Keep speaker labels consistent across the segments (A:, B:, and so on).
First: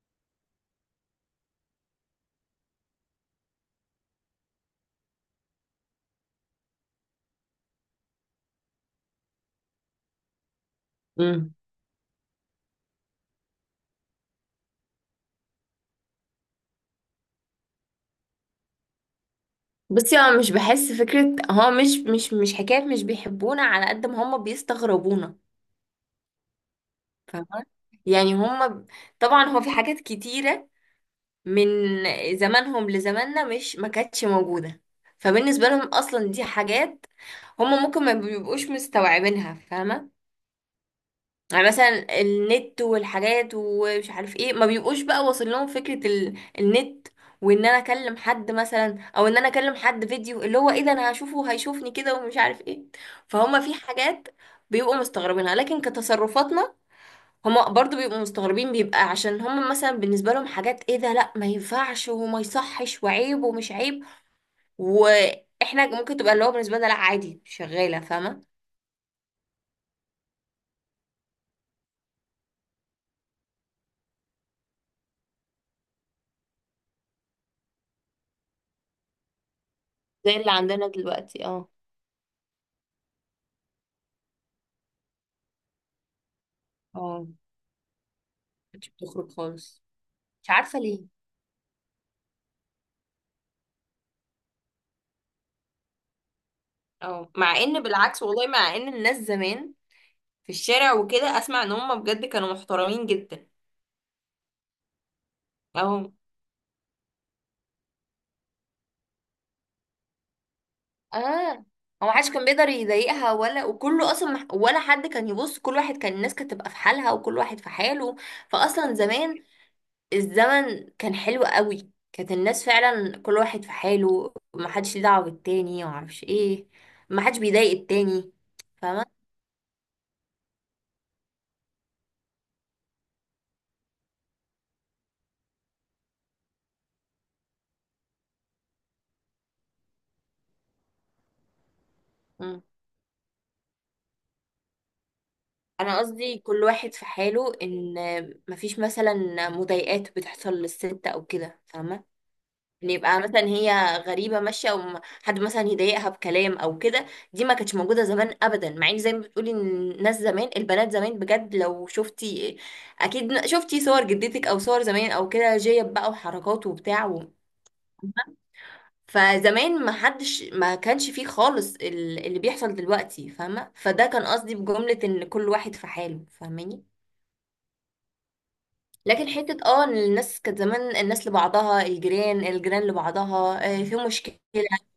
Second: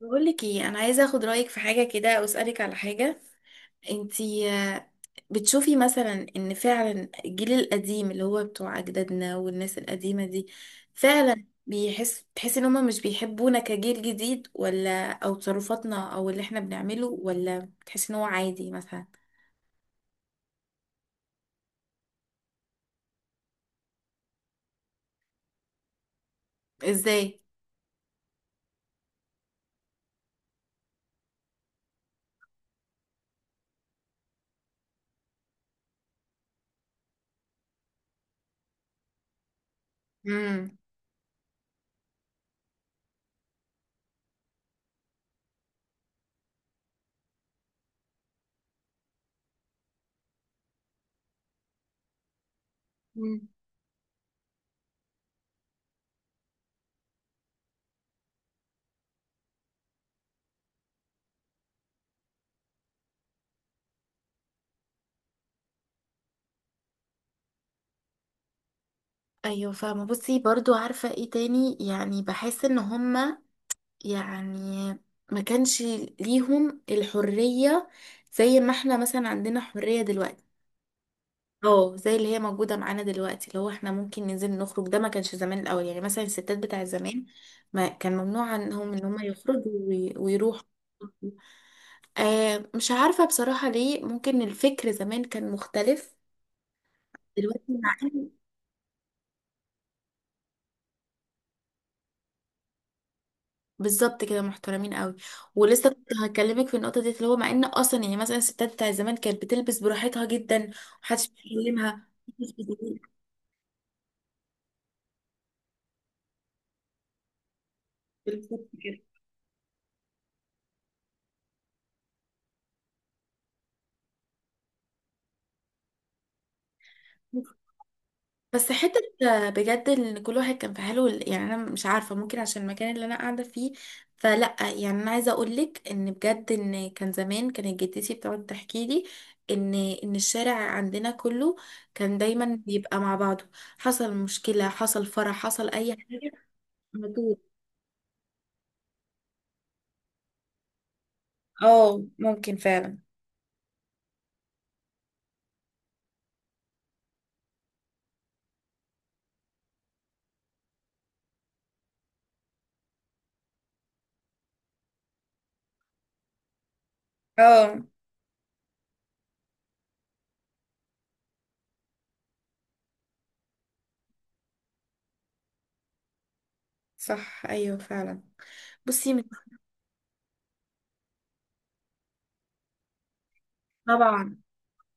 A: بقولك ايه، انا عايزه اخد رايك في حاجه كده او اسالك على حاجه. انتي بتشوفي مثلا ان فعلا الجيل القديم اللي هو بتوع اجدادنا والناس القديمه دي فعلا
B: امم
A: بيحس تحسي ان هما مش بيحبونا كجيل جديد، ولا او تصرفاتنا او اللي احنا بنعمله، ولا بتحسي ان هو عادي مثلا؟
B: بصي، هو مش بحس فكرة. هو مش حكاية مش بيحبونا على قد ما هم بيستغربونا.
A: ازاي؟
B: فاهمة؟ يعني هم ب-، طبعا هو في حاجات كتيرة من زمانهم لزماننا مش ما كانتش موجودة. فبالنسبة لهم أصلا دي حاجات هم ممكن ما بيبقوش مستوعبينها، فاهمة.
A: امم.
B: يعني مثلا النت والحاجات ومش عارف ايه، ما بيبقوش بقى واصل لهم فكرة ال-، النت. وان انا اكلم حد مثلا، او ان انا اكلم حد فيديو، اللي هو ايه ده، انا هشوفه هيشوفني كده ومش عارف ايه. فهم في حاجات بيبقوا مستغربينها، لكن كتصرفاتنا هم برضو بيبقوا مستغربين، بيبقى عشان هم مثلا بالنسبة لهم حاجات ايه ده، لا ما ينفعش وما يصحش وعيب ومش عيب. واحنا ممكن تبقى اللي هو بالنسبة لنا لا عادي، شغالة، فاهمة.
A: ايوه فاهمه. بصي برضو عارفه ايه تاني؟ يعني بحس ان هما يعني ما كانش ليهم الحرية زي ما احنا مثلا عندنا حرية
B: زي
A: دلوقتي.
B: اللي عندنا دلوقتي، اه.
A: اه زي اللي هي موجودة معانا دلوقتي، اللي هو احنا ممكن ننزل نخرج. ده ما كانش زمان الأول، يعني مثلا الستات بتاع زمان
B: اه،
A: ما كان ممنوع
B: مش
A: عنهم ان هم
B: بتخرج
A: يخرجوا
B: خالص. مش
A: ويروحوا.
B: عارفة ليه.
A: آه مش عارفة بصراحة ليه، ممكن الفكر زمان كان مختلف
B: اه، مع
A: دلوقتي.
B: ان بالعكس والله، مع ان الناس زمان في الشارع وكده، اسمع ان هم بجد كانوا محترمين جدا.
A: بالظبط كده، محترمين قوي. ولسه كنت
B: اهو.
A: هكلمك في النقطه دي، اللي هو مع ان اصلا يعني مثلا الستات بتاع زمان كانت بتلبس براحتها جدا ومحدش
B: اه، هو
A: بيكلمها
B: محدش كان
A: محدش
B: بيقدر
A: بيضايقها.
B: يضايقها ولا، وكله اصلا مح-، ولا حد كان يبص، كل واحد كان، الناس كانت تبقى في حالها وكل واحد في حاله.
A: بالظبط
B: فاصلا
A: كده.
B: زمان الزمن كان حلو قوي، كانت الناس فعلا كل واحد في حاله، محدش ليه دعوة بالتاني ومعرفش ايه. محدش بيضايق التاني،
A: بس حته
B: فاهمة.
A: بجد ان كل واحد كان في حاله، يعني انا مش عارفه ممكن عشان المكان اللي انا قاعده فيه، فلا. يعني انا عايزه اقول لك ان بجد ان كان زمان كانت جدتي بتقعد تحكي لي ان ان الشارع عندنا كله كان دايما بيبقى مع بعضه، حصل مشكله، حصل فرح، حصل اي
B: انا
A: حاجه.
B: قصدي كل واحد في حاله، ان مفيش مثلا مضايقات بتحصل للست او كده،
A: اه
B: فاهمه.
A: ممكن
B: ان
A: فعلا.
B: يبقى مثلا هي غريبه ماشيه، او م-، حد مثلا يضايقها بكلام او كده. دي ما كانتش موجوده زمان ابدا. مع ان زي ما بتقولي إن الناس زمان، البنات زمان بجد لو شفتي، اكيد شفتي صور جدتك او صور زمان او كده، جيب بقى وحركات وبتاع و...،
A: اه
B: فزمان ما حدش، ما كانش فيه خالص ال-، اللي بيحصل دلوقتي، فاهمه. فده كان قصدي بجمله ان كل واحد في حاله، فاهماني.
A: صح ايوه فعلا. بصي مش
B: لكن حتة اه ان الناس كانت زمان الناس لبعضها، الجيران لبعضها، في
A: طبعا.
B: مشكلة،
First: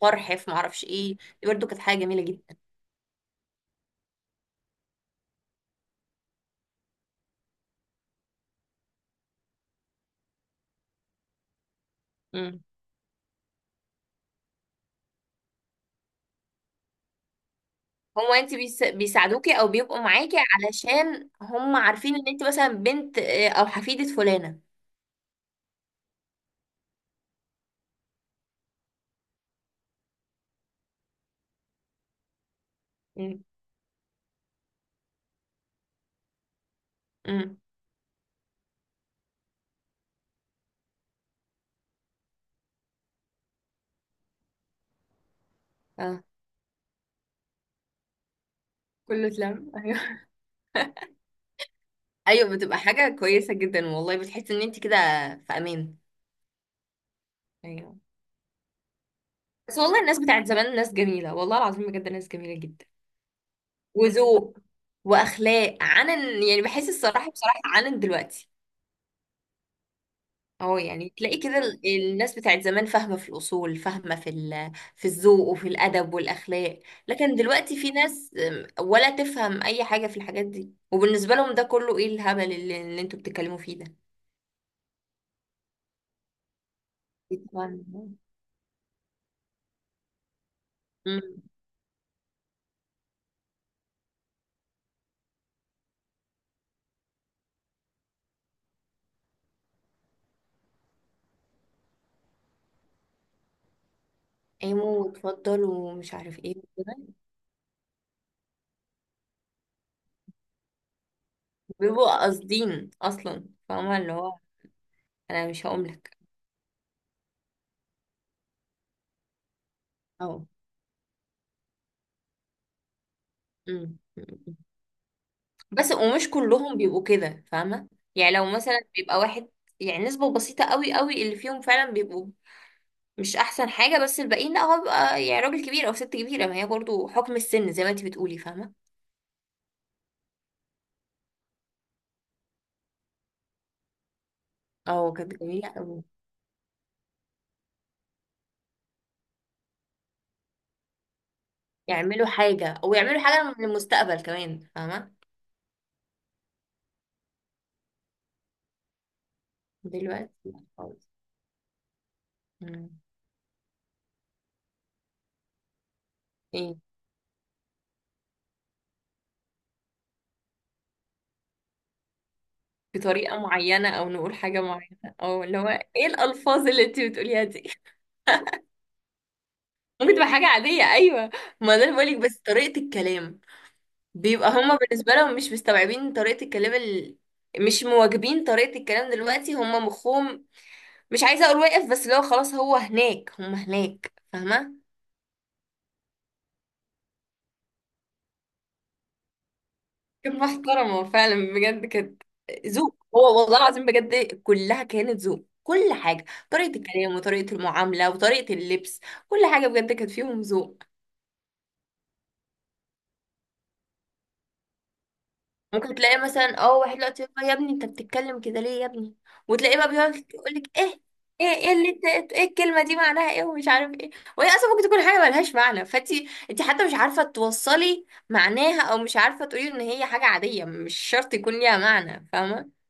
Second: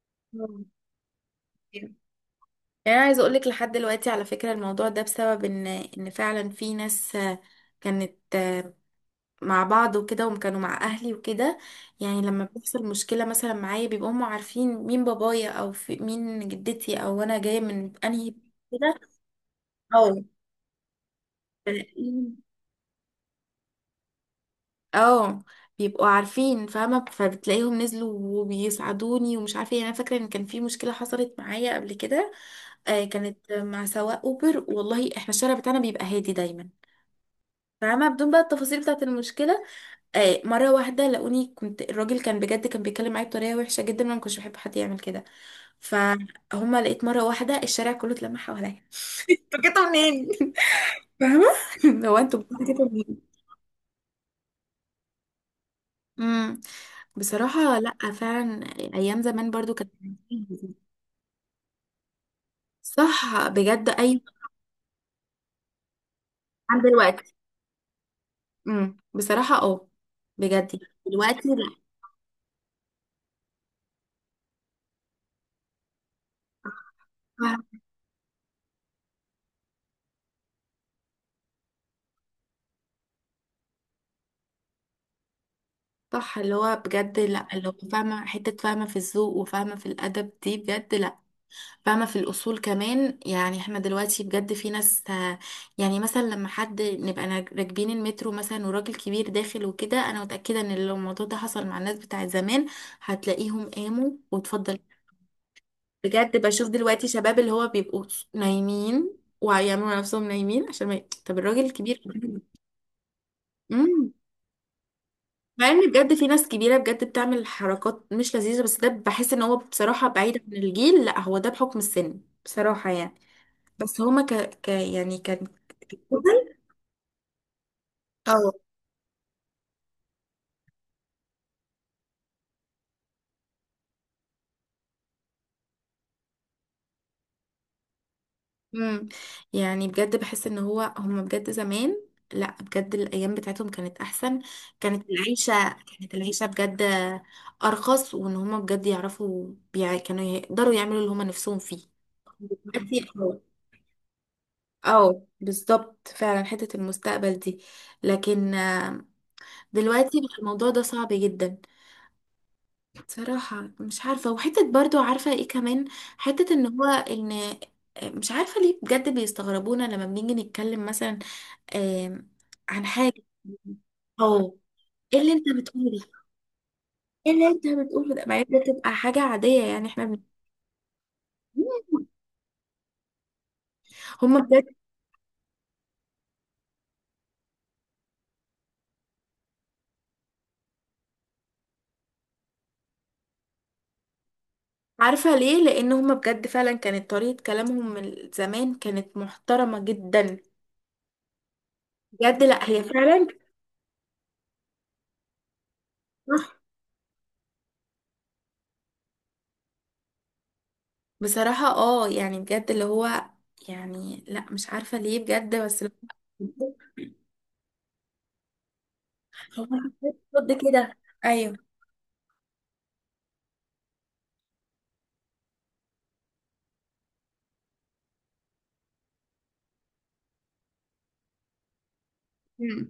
B: فرح، في
A: آه.
B: معرفش ايه. دي برضه كانت
A: يعني
B: حاجة جميلة جدا.
A: انا عايزه اقول لك لحد دلوقتي على فكره الموضوع ده بسبب ان فعلا في ناس كانت مع بعض وكده، وكانوا مع اهلي وكده. يعني لما
B: مم.
A: بيحصل مشكله مثلا معايا بيبقوا هم عارفين مين بابايا او في مين جدتي او انا جايه من انهي.
B: هما انت بيس-،
A: كده
B: بيساعدوكي او بيبقوا معاكي علشان هم
A: اه.
B: عارفين ان انت مثلا بنت او حفيدة فلانة.
A: اه بيبقوا عارفين، فاهمة، فبتلاقيهم نزلوا وبيساعدوني، ومش عارفة ايه. انا فاكرة ان كان في مشكلة حصلت معايا قبل كده، آه،
B: مم.
A: كانت مع سواق اوبر. والله احنا الشارع بتاعنا بيبقى هادي دايما.
B: امم
A: فاهمة، بدون بقى التفاصيل بتاعة المشكلة، آه، مرة واحدة لقوني. كنت الراجل كان بجد كان بيتكلم معايا بطريقة وحشة جدا، وانا ما كنتش بحب حد يعمل كده،
B: اه،
A: فهما لقيت مرة واحدة الشارع كله اتلم حواليا
B: كله
A: انتوا
B: اتلم
A: جيتوا
B: ايوه.
A: منين؟ فاهمة. لو انتوا
B: ايوه، بتبقى
A: بتجيبوا.
B: حاجة كويسة جدا والله، بتحسي ان انت كده في امان.
A: امم. بصراحة لأ
B: ايوه.
A: فعلا. أيام زمان برضو
B: بس
A: كانت.
B: والله الناس بتاعت زمان ناس جميلة، والله العظيم بجد ناس جميلة جدا،
A: صح بجد أي.
B: وذوق واخلاق عنن، يعني
A: عن
B: بحس الصراحه،
A: دلوقتي.
B: بصراحه عنن دلوقتي.
A: بصراحة اه. بجد
B: اهو،
A: يعني
B: يعني تلاقي
A: دلوقتي
B: كده
A: لأ.
B: ال-، الناس بتاعت زمان فاهمه في الاصول، فاهمه في ال-، في الذوق وفي الادب والاخلاق. لكن دلوقتي
A: فاهمة.
B: في ناس ولا تفهم اي حاجه في الحاجات دي، وبالنسبه لهم ده كله ايه الهبل اللي انتوا بتتكلموا فيه ده.
A: صح اللي هو بجد لأ، اللي هو
B: طبعاً.
A: فاهمة حتة، فاهمة في الذوق، وفاهمة في الأدب دي بجد لأ.
B: أمم.
A: فاهمة في الأصول كمان. يعني احنا دلوقتي بجد في ناس يعني مثلا لما حد نبقى راكبين المترو مثلا وراجل كبير داخل وكده، أنا متأكدة إن لو الموضوع ده حصل مع الناس بتاعت زمان هتلاقيهم قاموا واتفضل.
B: قاموا واتفضلوا ومش عارف
A: بجد
B: ايه
A: بشوف
B: وكده.
A: دلوقتي شباب اللي هو بيبقوا نايمين ويعملوا على نفسهم نايمين عشان ما ي... طب الراجل الكبير
B: بيبقوا قاصدين اصلا، فاهمه، اللي
A: امم.
B: هو انا مش
A: مع
B: هقوم
A: ان بجد
B: لك.
A: في ناس كبيره بجد بتعمل حركات مش لذيذه، بس ده بحس ان هو بصراحه بعيد
B: اهو.
A: عن الجيل، لا هو ده بحكم السن بصراحه يعني.
B: أمم.
A: بس هما يعني كان.
B: بس ومش كلهم بيبقوا كده، فاهمة. يعني لو
A: اه.
B: مثلا بيبقى واحد، يعني نسبة بسيطة قوي قوي اللي فيهم فعلا بيبقوا مش أحسن حاجة. بس الباقيين لا، هو بيبقى يعني راجل كبير أو ست كبيرة، ما هي برضو حكم السن زي ما انتي بتقولي، فاهمة.
A: مم. يعني بجد بحس ان هو هما بجد زمان، لا بجد الايام بتاعتهم كانت احسن. كانت
B: اه، كانت
A: العيشه
B: جميلة قوي.
A: كانت العيشه بجد ارخص، وان هما بجد يعرفوا كانوا يقدروا يعملوا اللي هما نفسهم فيه.
B: يعملوا حاجة، أو
A: دلوقتي
B: يعملوا
A: اه.
B: حاجة للمستقبل كمان، فاهمة.
A: بالظبط فعلا حته المستقبل دي. لكن دلوقتي بقى
B: دلوقتي لا
A: الموضوع ده صعب
B: خالص.
A: جدا.
B: مم.
A: صراحه مش عارفه. وحته برضو عارفه ايه كمان، حته ان
B: ايه.
A: هو ان مش عارفه ليه بجد بيستغربونا لما بنيجي نتكلم مثلا آم، عن حاجة،
B: بطريقة معينة أو نقول
A: أو
B: حاجة معينة
A: إيه اللي أنت
B: أو اللي هو،
A: بتقوله
B: ايه
A: ده؟
B: الألفاظ اللي انتي
A: إيه
B: بتقوليها
A: اللي أنت
B: دي
A: بتقوله ده؟ مع إن ده تبقى حاجة عادية يعني إحنا
B: ممكن تبقى حاجة عادية، أيوة. ما ده اللي بقولك، بس طريقة الكلام
A: هما
B: بيبقى
A: بجد.
B: هما بالنسبة لهم مش مستوعبين طريقة الكلام ال-، مش مواجبين طريقة الكلام دلوقتي. هما مخهم مش عايزة اقول واقف، بس لو خلاص هو هناك هما هناك، فاهمة.
A: عارفة ليه؟ لأن هما بجد فعلا كانت طريقة كلامهم من زمان كانت محترمة
B: كانت
A: جدا.
B: محترمة فعلا بجد، كانت
A: بجد لأ هي
B: ذوق.
A: فعلا.
B: هو والله العظيم بجد كلها كانت ذوق، كل حاجة،
A: صح.
B: طريقة الكلام وطريقة المعاملة وطريقة اللبس، كل حاجة بجد كانت فيهم ذوق.
A: بصراحة اه يعني بجد اللي هو، يعني لأ مش عارفة ليه بجد بس اللي
B: ممكن تلاقي مثلا
A: هو.
B: اه واحد دلوقتي يقول لها يا ابني، انت بتتكلم كده ليه يا ابني؟
A: هو
B: وتلاقيه بقى بيقعد
A: حسيت ضد
B: يقول لك
A: كده.
B: ايه اللي انت، ايه الكلمه دي معناها ايه ومش عارف ايه. وهي اصلا ممكن تكون حاجه ملهاش معنى، فانت حتى مش عارفه توصلي معناها، او مش عارفه تقولي ان هي حاجه عاديه مش شرط يكون ليها معنى، فاهمه.
A: أيوه.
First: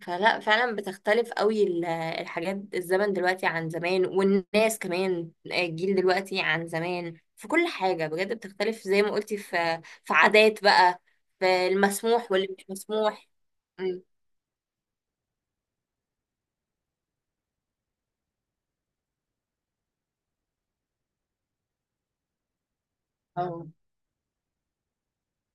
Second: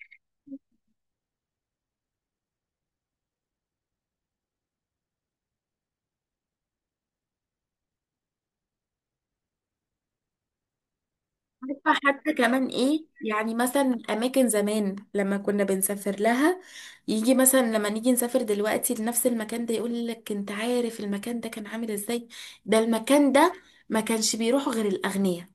B: فلا، فعلا بتختلف قوي ال-، الحاجات، الزمن دلوقتي عن زمان، والناس كمان الجيل دلوقتي عن زمان في كل حاجة بجد بتختلف، زي ما قلتي في عادات بقى، في
A: عارفة
B: المسموح
A: حتى
B: واللي مش
A: كمان ايه؟
B: مسموح.
A: يعني مثلا
B: أمم.
A: اماكن زمان لما كنا بنسافر لها، يجي مثلا لما نيجي نسافر دلوقتي لنفس المكان ده يقول لك انت عارف المكان ده كان عامل ازاي؟ ده المكان ده
B: اه.
A: ما كانش بيروحوا غير الاغنياء.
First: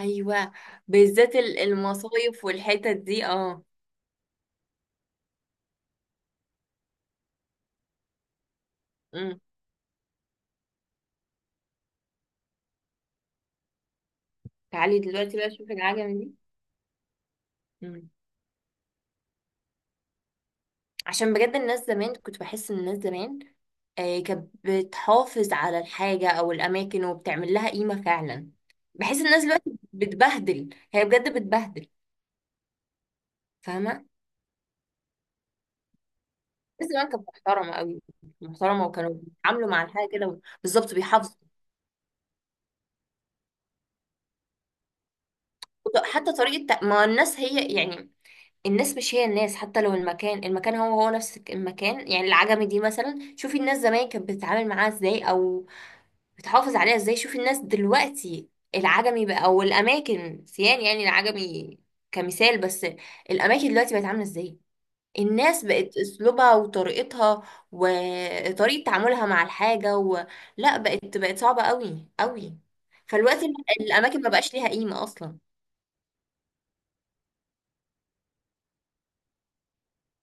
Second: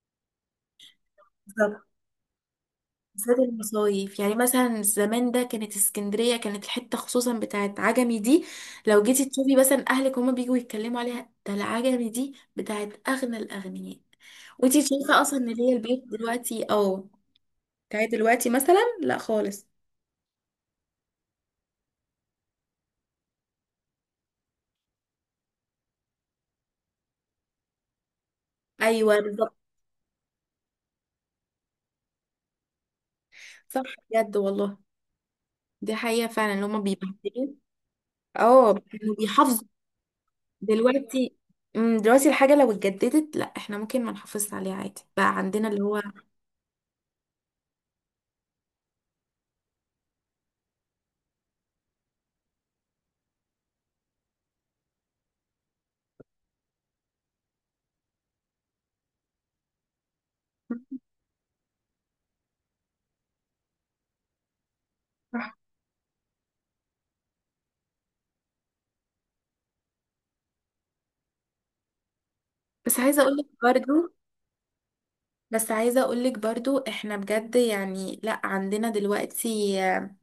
B: ايوه، بالذات ال-،
A: بالظبط.
B: المصايف والحتت دي،
A: زاد
B: اه.
A: المصايف، يعني مثلا زمان ده كانت اسكندرية، كانت الحتة خصوصا بتاعت عجمي دي لو جيتي
B: أمم.
A: تشوفي مثلا اهلك هما بيجوا يتكلموا عليها، ده العجمي دي بتاعت اغنى الاغنياء. وانتي
B: تعالي
A: شايفة
B: دلوقتي
A: اصلا ان
B: بقى
A: اللي
B: شوفي
A: هي البيوت
B: العجمة دي.
A: دلوقتي اه
B: مم.
A: بتاعت دلوقتي مثلا لا خالص.
B: عشان بجد الناس زمان، كنت بحس ان الناس زمان كانت بتحافظ على الحاجة او الاماكن وبتعمل لها قيمة فعلا. بحس
A: ايوه
B: الناس
A: بالظبط.
B: دلوقتي بتبهدل، هي بجد بتبهدل،
A: صح
B: فاهمة.
A: بجد والله، دي حقيقة فعلا اللي هما
B: الناس زمان كانت
A: بيبهدلوا.
B: محترمة قوي.
A: اه
B: محترمة
A: كانوا
B: وكانوا
A: بيحافظوا.
B: بيتعاملوا مع الحاجة كده بالظبط،
A: دلوقتي
B: بيحافظوا.
A: مم، دلوقتي الحاجة لو اتجددت لا احنا ممكن ما نحافظش عليها عادي، بقى عندنا اللي هو.
B: وط-، حتى طريقة تق-، ما الناس هي يعني الناس مش هي الناس، حتى لو المكان، المكان هو هو نفس المكان. يعني العجمي دي مثلا، شوفي الناس زمان كانت بتتعامل معاها ازاي او بتحافظ عليها ازاي، شوف الناس دلوقتي. العجمي بقى او الاماكن سيان، يعني العجمي كمثال بس. الاماكن دلوقتي بقت عامله ازاي،
A: صح.
B: الناس بقت اسلوبها وطريقتها وطريقه تعاملها مع الحاجه و...، لا بقت، بقت صعبه قوي قوي.
A: بس عايزة
B: فالوقت
A: اقولك
B: ال-،
A: برضو
B: الاماكن ما بقاش ليها قيمه اصلا.
A: بس عايزة اقولك برضو احنا بجد يعني لا عندنا دلوقتي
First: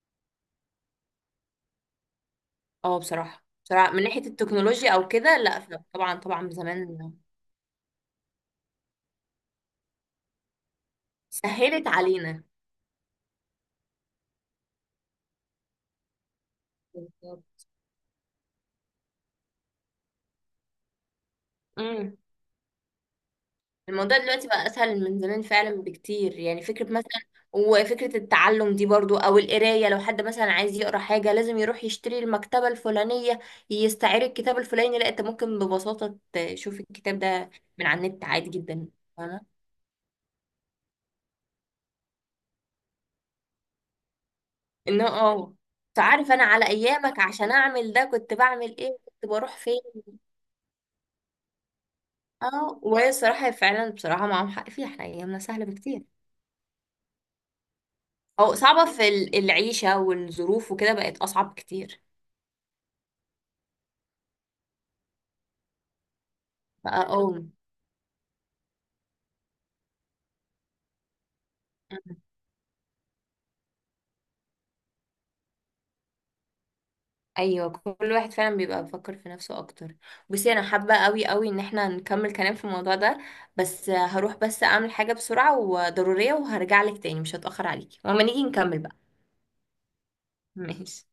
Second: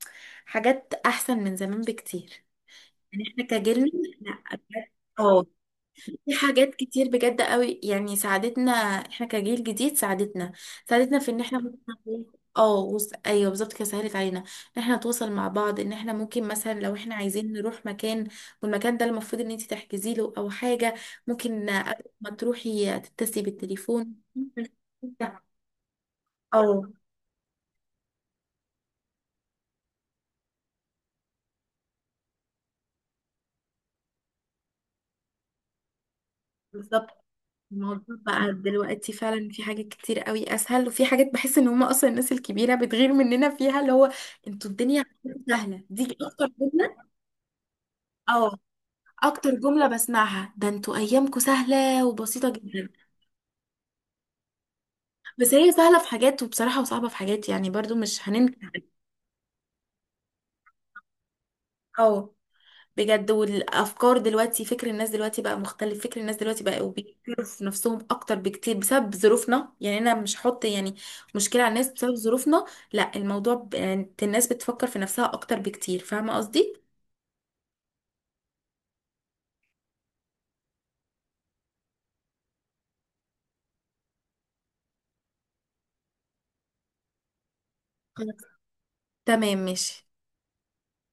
A: حاجات احسن من زمان بكتير.
B: اه
A: يعني احنا
B: بصراحه،
A: كجيلنا
B: بصراحه من ناحيه
A: لا بجد
B: التكنولوجيا او كده،
A: اه،
B: لا طبعا
A: في
B: طبعا
A: حاجات كتير
B: زمان،
A: بجد قوي يعني ساعدتنا احنا كجيل جديد، ساعدتنا، ساعدتنا في ان احنا
B: سهلت علينا.
A: اه ايوه بالظبط كده سهلت علينا ان احنا نتواصل مع بعض، ان احنا ممكن مثلا لو احنا عايزين
B: بالظبط.
A: نروح مكان والمكان ده المفروض ان انت تحجزي له او حاجه ممكن قبل
B: مم.
A: ما تروحي تتصلي بالتليفون.
B: الموضوع دلوقتي بقى اسهل من زمان فعلا بكتير، يعني فكرة
A: اه
B: مثلا، وفكرة التعلم دي برضو او القراية، لو حد مثلا عايز يقرا حاجة لازم يروح يشتري المكتبة الفلانية، يستعير الكتاب الفلاني، لا انت ممكن ببساطة تشوف الكتاب
A: بالظبط.
B: ده من
A: الموضوع
B: على النت عادي
A: بقى
B: جدا،
A: دلوقتي
B: فاهمة.
A: فعلا في حاجات كتير قوي اسهل، وفي حاجات بحس ان هم اصلا الناس الكبيره بتغير مننا فيها، اللي هو انتوا الدنيا
B: انه
A: عندكم
B: اه،
A: سهله، دي
B: فعارف انا
A: اكتر
B: على
A: جمله.
B: ايامك عشان اعمل ده كنت
A: اه
B: بعمل ايه، كنت
A: اكتر
B: بروح فين.
A: جمله بسمعها ده انتوا ايامكم سهله وبسيطه
B: اه،
A: جدا.
B: وهي الصراحة فعلا، بصراحة معاهم حق فيها، احنا ايامنا
A: بس
B: سهلة
A: هي سهله
B: بكتير.
A: في حاجات وبصراحه وصعبه في حاجات، يعني برضو مش
B: او
A: هننكر.
B: صعبة في ال-، العيشة والظروف وكده بقت اصعب كتير.
A: اه بجد. والافكار دلوقتي فكر الناس دلوقتي بقى مختلف، فكر الناس دلوقتي بقى
B: بقى
A: وبيفكروا
B: اه.
A: في نفسهم اكتر بكتير بسبب ظروفنا. يعني انا مش هحط يعني مشكلة على الناس بسبب ظروفنا. لا الموضوع يعني الناس بتفكر في نفسها اكتر بكتير، فاهمة قصدي.
B: ايوه، كل واحد فعلا بيبقى بيفكر في نفسه اكتر. بصي انا حابه قوي قوي ان احنا نكمل كلام في الموضوع ده، بس هروح بس اعمل حاجه بسرعه وضروريه وهرجع لك تاني، مش هتاخر عليكي، ولما
A: خلاص
B: نيجي نكمل بقى.
A: تمام ماشي.
B: ماشي.